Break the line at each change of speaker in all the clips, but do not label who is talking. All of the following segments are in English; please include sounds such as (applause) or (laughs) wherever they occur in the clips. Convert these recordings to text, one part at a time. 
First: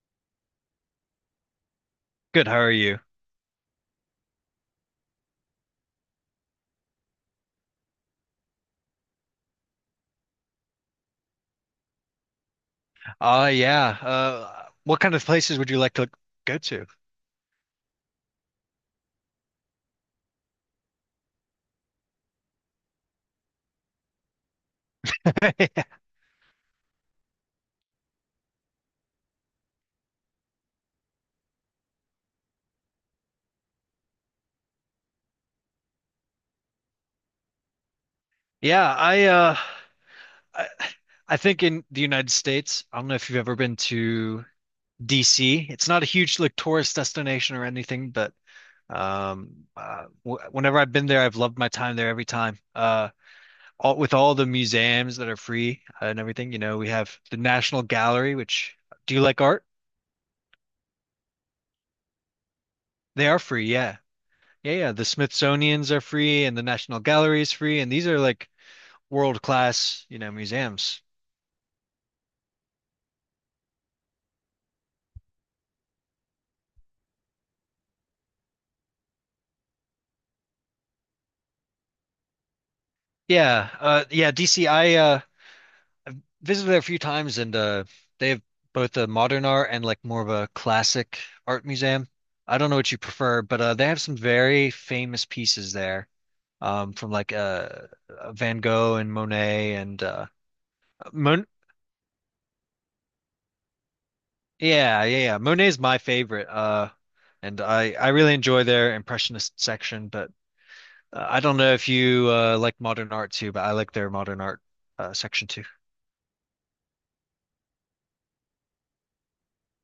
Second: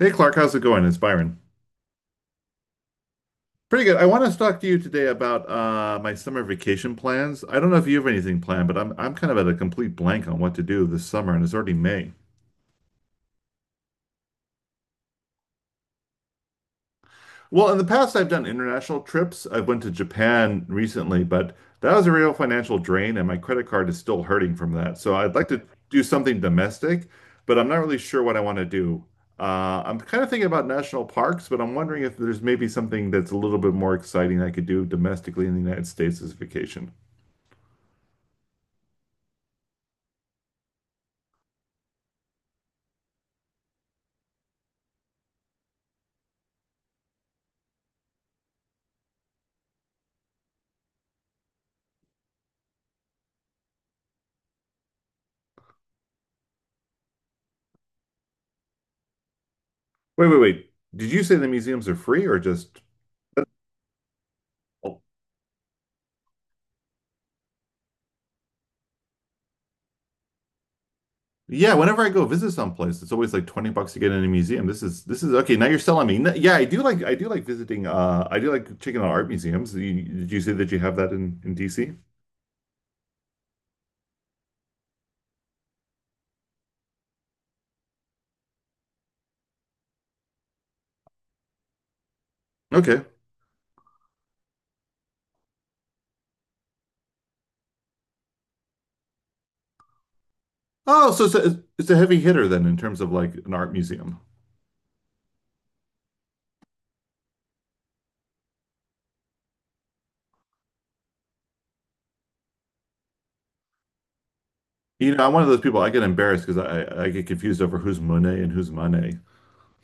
Hey Clark, how's it going? It's Byron.
Good, how are you?
Pretty good. I want to talk to you today about my summer vacation plans. I don't know if you have anything planned, but I'm kind of at a complete blank on what to do this summer, and it's already May.
Yeah. What kind of places would you like to go to?
Well, in the past, I've done international trips. I went to Japan recently, but that was a real financial drain, and my credit card is still hurting from that. So I'd like to
(laughs)
do something domestic, but I'm not really sure what I want to do. I'm kind of thinking about national parks, but I'm wondering if there's maybe something that's a little bit more exciting I could do domestically in the United States this vacation.
Yeah, I uh I, I think in the United States, I don't know if you've ever been to DC. It's not a huge like tourist destination or anything, but w whenever I've been there, I've loved my time there every time. All with all the museums that are free and everything, we have the National Gallery, which Do you like art?
Wait, wait, wait. Did you say the museums are free or just?
They are free, yeah. Yeah, yeah.
Oh.
The Smithsonian's are free and the National Gallery's free, and these are like world-class, museums.
Yeah, whenever I go visit someplace, it's always like 20 bucks to get in a museum. This is okay. Now you're selling me. No- Yeah, I do like visiting I do like checking out art museums. You- Did you say that you have that in DC?
Yeah, DCI, I uh I've visited there a few times and they have both a modern art and like more of a classic art museum. I don't know what you
Okay.
prefer, but they have some very famous pieces there. From Van Gogh and Monet and
Oh, so
Mon
it's a heavy hitter then in terms of like an art museum.
yeah, yeah, yeah. Monet's my favorite. And I really enjoy their impressionist section, but I don't know if you like modern art too, but I like their modern art
You know, I'm one
section
of those
too.
people I
(laughs)
get embarrassed because I get confused over who's Monet and who's Monet.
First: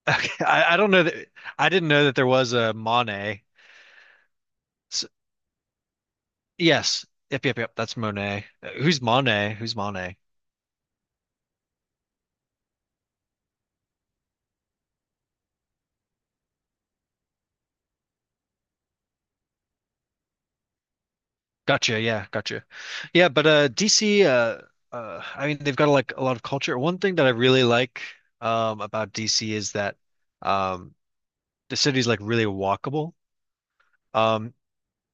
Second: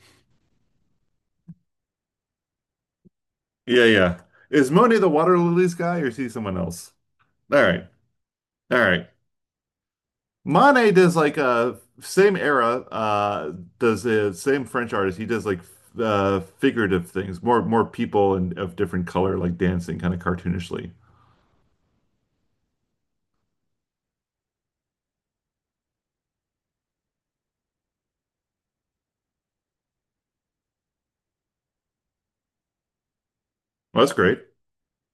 Okay, I don't know that I didn't know that there was a Monet.
Yeah, yeah. Is Monet
S
the water lilies guy or is he someone else?
Yes, yep, yep,
All
yep.
right.
That's Monet.
All
Who's
right.
Monet? Who's Monet?
Manet does like same era does the same French artist. He does like figurative things, more people and of different color like dancing kind of cartoonishly.
Gotcha. Yeah, gotcha. Yeah, but DC. I mean, they've got like a lot of culture. One thing that I really like about DC is that um, the city's like really walkable.
Well, that's great.
Um,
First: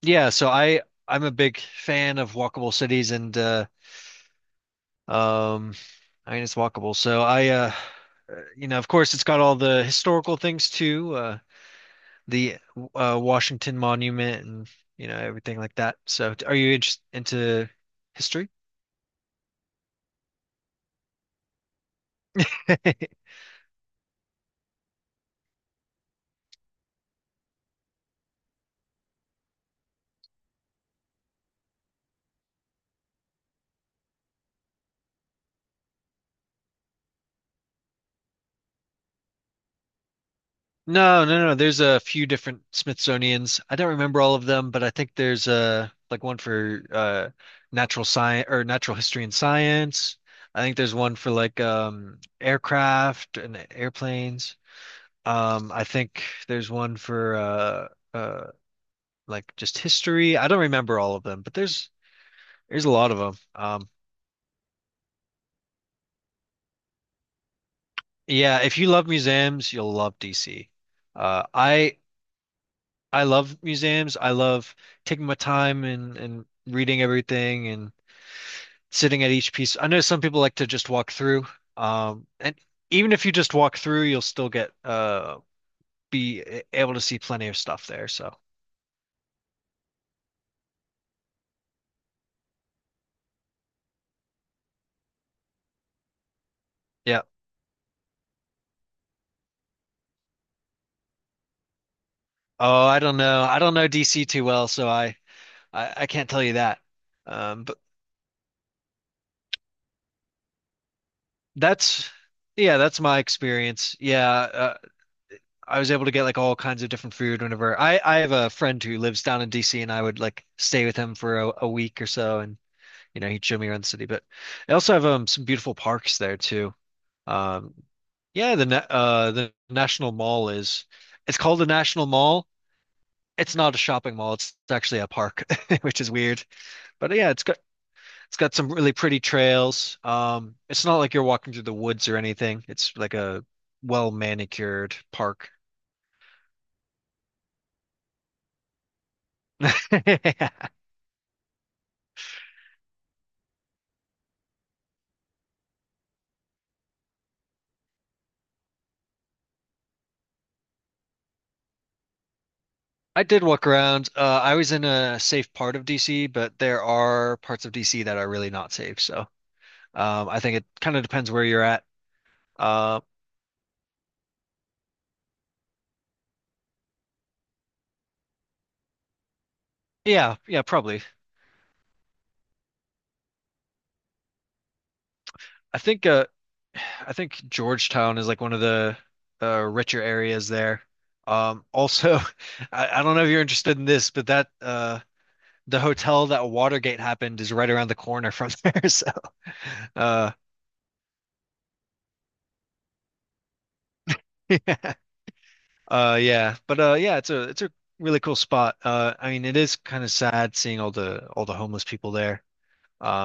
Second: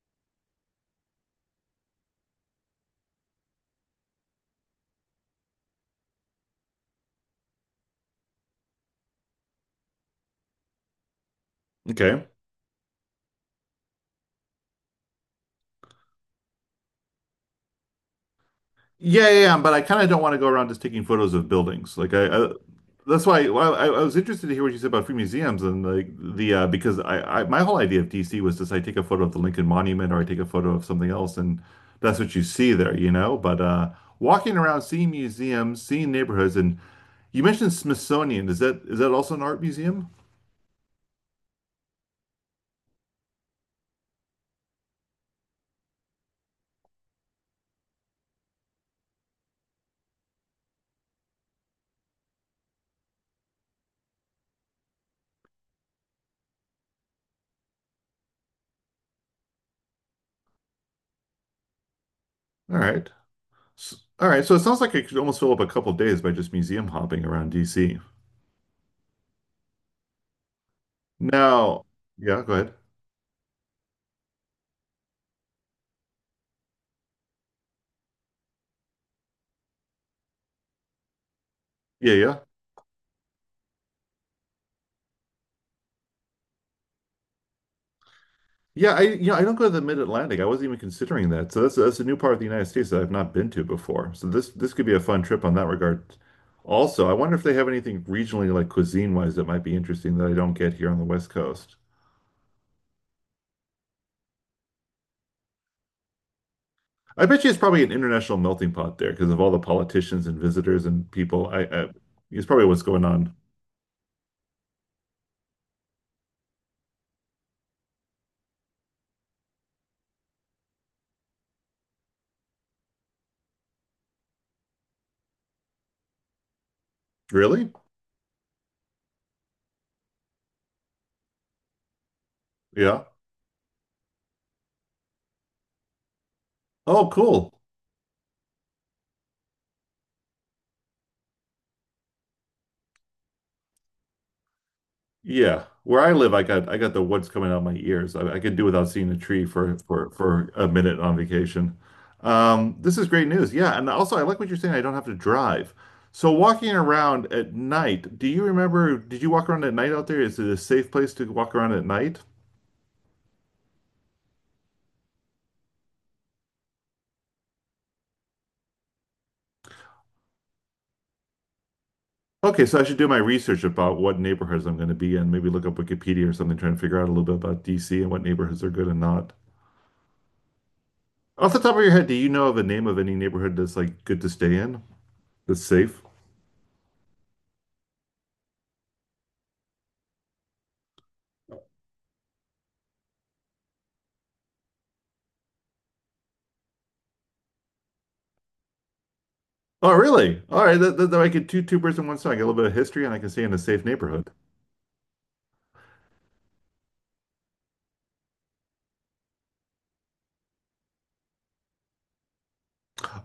yeah, so I'm a big fan of walkable cities and Um, I mean, it's walkable. So, of course, it's got all the historical things too, uh,
Okay.
the uh, Washington Monument and everything like that. So, are you interested into history?
Yeah, yeah, yeah, but I kind of don't want to go around just taking photos of buildings. Like I
(laughs)
that's why well, I was interested to hear what you said about free museums and like the because I my whole idea of DC was just I take a photo of the Lincoln Monument or I take a photo of something else and that's what you see there, you know. But walking around, seeing museums, seeing neighborhoods, and you mentioned Smithsonian. Is that also an art museum?
No, no, no. There's a few different Smithsonian's. I don't remember all of them, but I think there's like one for natural science or natural history and science. I think there's one for like aircraft and airplanes. I think there's one for uh just history. I don't remember all of them, but there's
All
there's a
right,
lot of them.
All right. So it sounds like I could almost fill up a couple days by just museum hopping around DC.
Yeah, if you love museums, you'll love DC. Uh,
Now,
I
yeah, go ahead.
I love museums. I love taking my time and reading everything and sitting at each piece. I know some people like to just walk through.
Yeah,
Um,
yeah.
and even if you just walk through, you'll still get be eh, able to see plenty of stuff there. So
Yeah, I you know I don't go to the Mid-Atlantic. I wasn't even considering that. So that's a new part of the United States that I've not been to before. So this could be a fun trip on that regard. Also, I
yeah.
wonder if they have anything regionally like cuisine-wise that might be interesting that I don't get here on the West Coast.
Oh, I don't know. I don't know DC too well, so I. I can't tell you that.
I bet you it's
But
probably an international melting pot there because of all the politicians and visitors and people. I
that's
it's probably
Yeah,
what's
that's
going
my
on.
experience. Yeah, I was able to get like all kinds of different food whenever I have a friend who lives down in DC, and I would like stay with him for a week or so, and he'd show me around the city. But they also have some beautiful parks there too.
Really?
Um, yeah, the National Mall is it's called the National Mall.
Yeah.
It's not a shopping mall. It's actually a park, (laughs) which is weird.
Oh,
But yeah, it's
cool.
It's got some really pretty trails. It's not like you're walking through the woods or anything. It's like a well manicured park.
Yeah, where I live, I got the woods coming out my ears. I could do without seeing a tree for
(laughs) I
a minute on vacation. This is great news. Yeah, and also I like what you're saying. I don't have to drive. So walking around at night, do you remember? Did you walk around at night out there? Is it a safe place to walk around at night?
did walk around. I was in a safe part of DC, but there are parts of DC that are really not safe. So I think it kind of depends where you're at.
Okay, so I should
Uh,
do my research about what neighborhoods I'm going to be in. Maybe look up Wikipedia or something, trying to figure out a little bit about DC and what neighborhoods are good and not.
yeah, yeah, probably.
Off the top of your head, do you know of a name of any neighborhood that's like good to stay in, that's
I
safe?
think uh, I think Georgetown is like one of the richer areas there. Also, (laughs) I don't know if you're interested in this, but that the hotel that Watergate happened is right around the corner from there. (laughs) So,
Oh,
uh,
really? All right. That I could two birds in one stone. I get a little bit of history, and I can stay in a safe neighborhood.
(laughs) yeah, yeah, but yeah, it's a really cool spot. I mean, it is kind of sad seeing all the homeless people there.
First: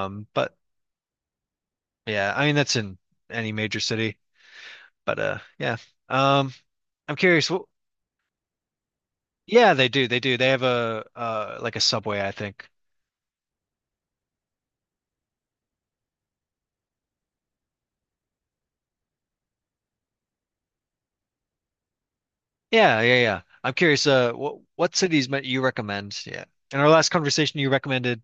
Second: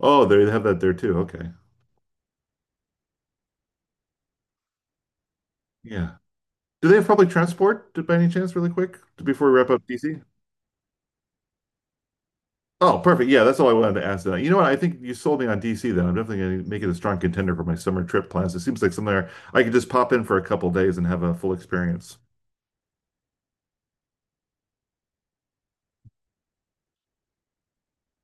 Oh, they
but
have that there too. Okay.
yeah, I mean that's in any major city. But yeah,
Yeah.
um,
Do they have
I'm
public
curious.
transport to- by any chance, really quick, to- before we wrap
Yeah,
up
they do. They
DC?
do. They have a subway, I think.
Oh, perfect. Yeah, that's all I wanted to ask. That. You know what? I think you sold me on DC. Then I'm definitely going to make it a strong contender for my summer trip plans. It seems like somewhere I could just pop in for a couple days and have a full experience.
Yeah, yeah, yeah. I'm curious. What cities might you recommend? Yeah. In our last conversation, you recommended.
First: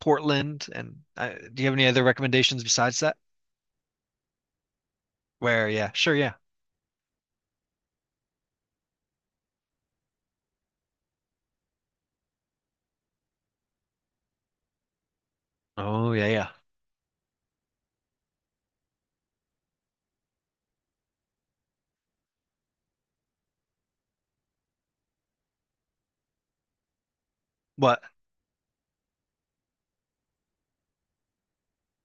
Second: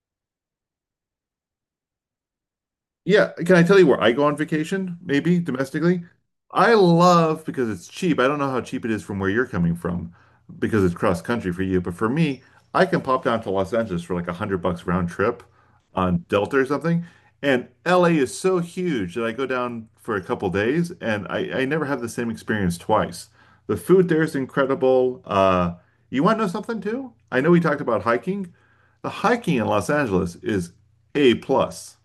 Portland, and do you have any other recommendations besides that?
Yeah, can I tell you where I go on vacation, maybe
Where, yeah,
domestically?
sure, yeah.
I love because it's cheap. I don't know how cheap it is from where you're coming from because it's cross country for you, but for me, I can pop down to Los Angeles for like 100 bucks round trip
Oh,
on
yeah, yeah.
Delta or something. And LA is so huge that I go down for a couple days and I never have the same experience twice. The food there is incredible. You want to know something too? I know we talked about
What?
hiking. The hiking in Los Angeles is A plus.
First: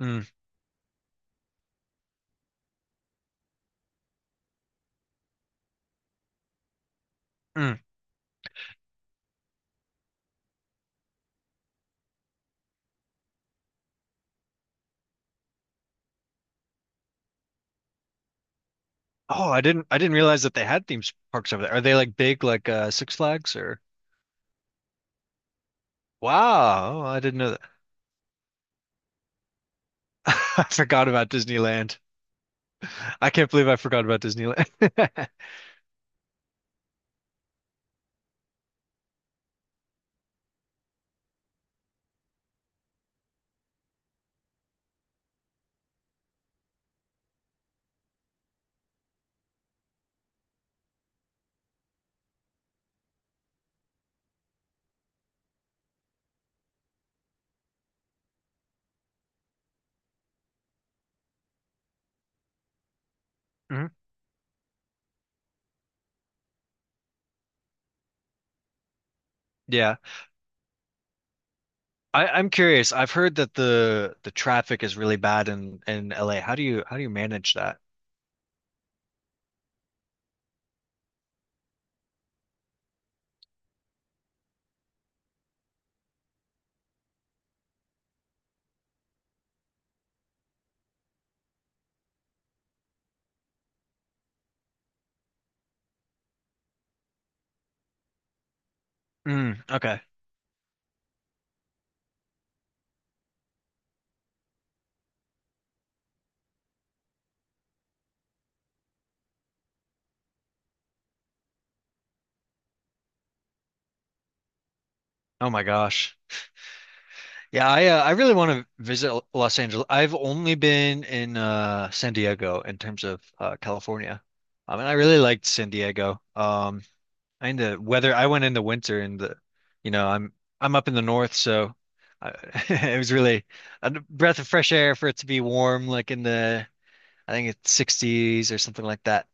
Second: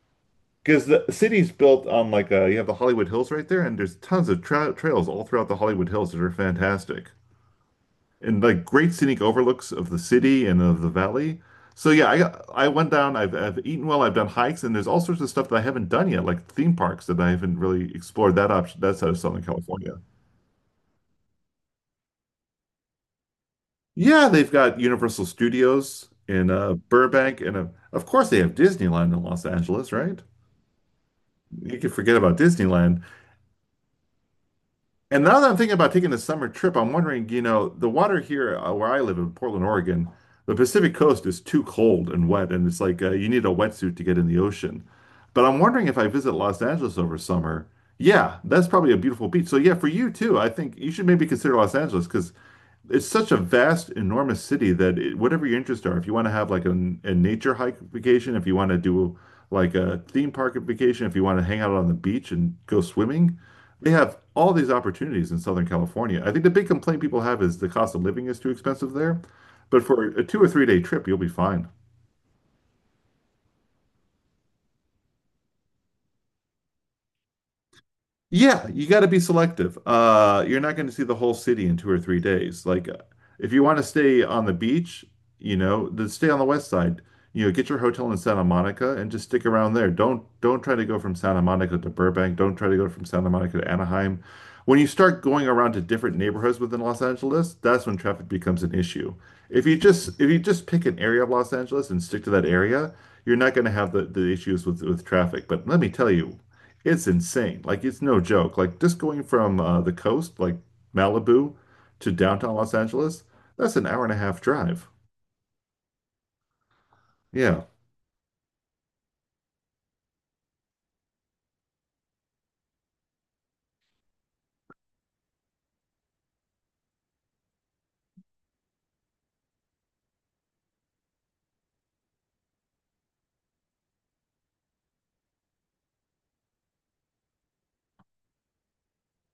Mm,
Because the city's built on like you have the Hollywood Hills right there, and there's tons of trails all throughout the Hollywood Hills that are fantastic
mm.
and like great scenic overlooks of the city and of the valley. So yeah, I went down. I've eaten well. I've done hikes, and there's all sorts of stuff that I haven't done yet, like theme parks that I haven't really explored. That option that's out of Southern
Oh,
California.
I didn't realize that they had theme parks over there. Are they like big, like Six Flags or?
Yeah, they've got Universal Studios in
Wow, oh, I didn't
Burbank,
know
and
that.
of course they have Disneyland in Los Angeles, right?
(laughs) I forgot about
You can
Disneyland.
forget about Disneyland.
I can't believe I forgot about Disneyland.
And
(laughs)
now that I'm thinking about taking a summer trip, I'm wondering, you know, the water here where I live in Portland, Oregon, the Pacific Coast is too cold and wet, and it's like you need a wetsuit to get in the ocean. But I'm wondering if I visit Los Angeles over summer, yeah, that's probably a beautiful beach. So yeah, for you too, I think you should maybe consider Los Angeles because it's such a vast, enormous city that it, whatever your interests are, if you want to have like a nature hike vacation, if you want to do like a theme park vacation, if you want to hang out on the beach and go swimming.
Mhm.
They have all these opportunities in Southern California. I think the big complaint people have is the cost of living is too expensive there. But
Yeah,
for a two or three-day trip, you'll be fine.
I'm curious. I've heard that the traffic is really bad in LA. How do you manage that?
Yeah, you got to be selective. You're not going to see the whole city in two or three days. Like, if you want to stay on the beach, you know, then stay on the west side. You know, get your hotel in Santa Monica and just stick around there. Don't try to go from Santa Monica to Burbank. Don't try to go from Santa Monica to Anaheim. When you start going around to different neighborhoods within Los Angeles, that's when traffic becomes an issue.
Mm,
If you
okay.
just if you just pick an area of Los Angeles and stick to that area, you're not going to have the issues with traffic. But let me tell you. It's insane. Like it's no joke. Like just going from the coast, like Malibu, to downtown Los Angeles, that's an hour and a half drive.
Oh my gosh.
Yeah.
Yeah, I really want to visit Los Angeles. I've only been in San Diego in terms of California. I mean, I really liked San Diego. And the weather, I went in the winter and the, you know, I'm up in the north, so I, (laughs) it was really a breath of fresh air for it to be warm, like in the I think it's 60s or something like that.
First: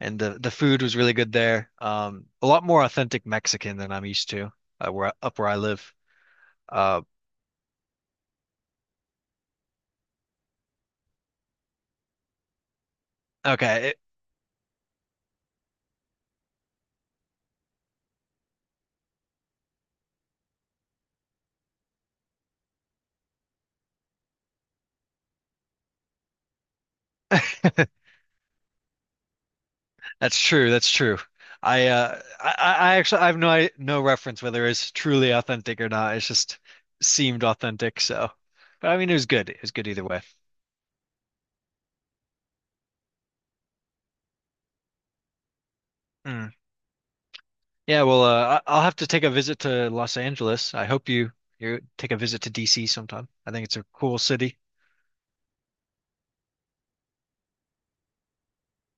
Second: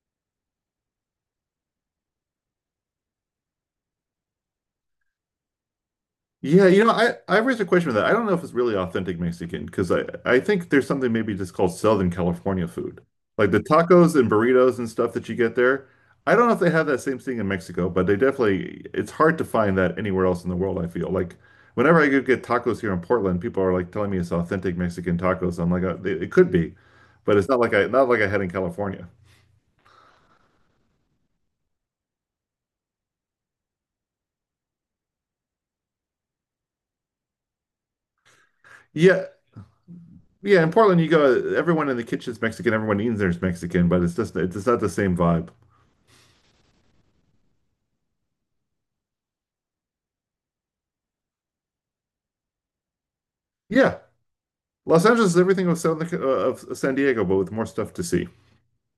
And the food was really good there. A lot more authentic Mexican than I'm used to, where up where I live.
Yeah, you know,
Uh,
I raised a question with that. I don't know if it's really authentic Mexican because I think there's something maybe just called Southern California food, like the
okay.
tacos and burritos and stuff that you get there. I don't know if they have that same thing in Mexico, but they definitely it's hard to find that anywhere else in the world, I feel. Like whenever I go get tacos here in Portland, people are like telling me it's authentic Mexican tacos. I'm like, it it could be, but it's not like I not like I had in California.
That's true. That's true. I actually I have no, no reference whether it's truly authentic or not. It's just seemed authentic. So, but I mean, it
Yeah,
was good. It was good either way.
yeah, in Portland you go, everyone in the kitchen's Mexican, everyone eating there's Mexican, but it's just it's not the same vibe.
Mm. Yeah. Well, I'll have to take a visit to Los Angeles. I hope you take a visit to DC sometime. I think it's a
Yeah.
cool city.
Los Angeles is everything of San Diego, but with more stuff to see.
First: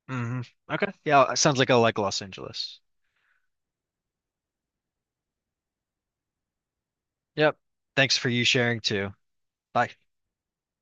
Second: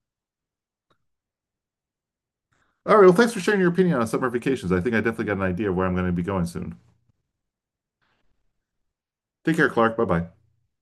Hmm. Okay. Yeah. Sounds like I like Los Angeles.
All right. Well, thanks for sharing your opinion on summer vacations. I think I definitely got an idea of where I'm going to be going soon.
Yep. Thanks for you sharing too.
Take care,
Bye.
Clark. Bye bye.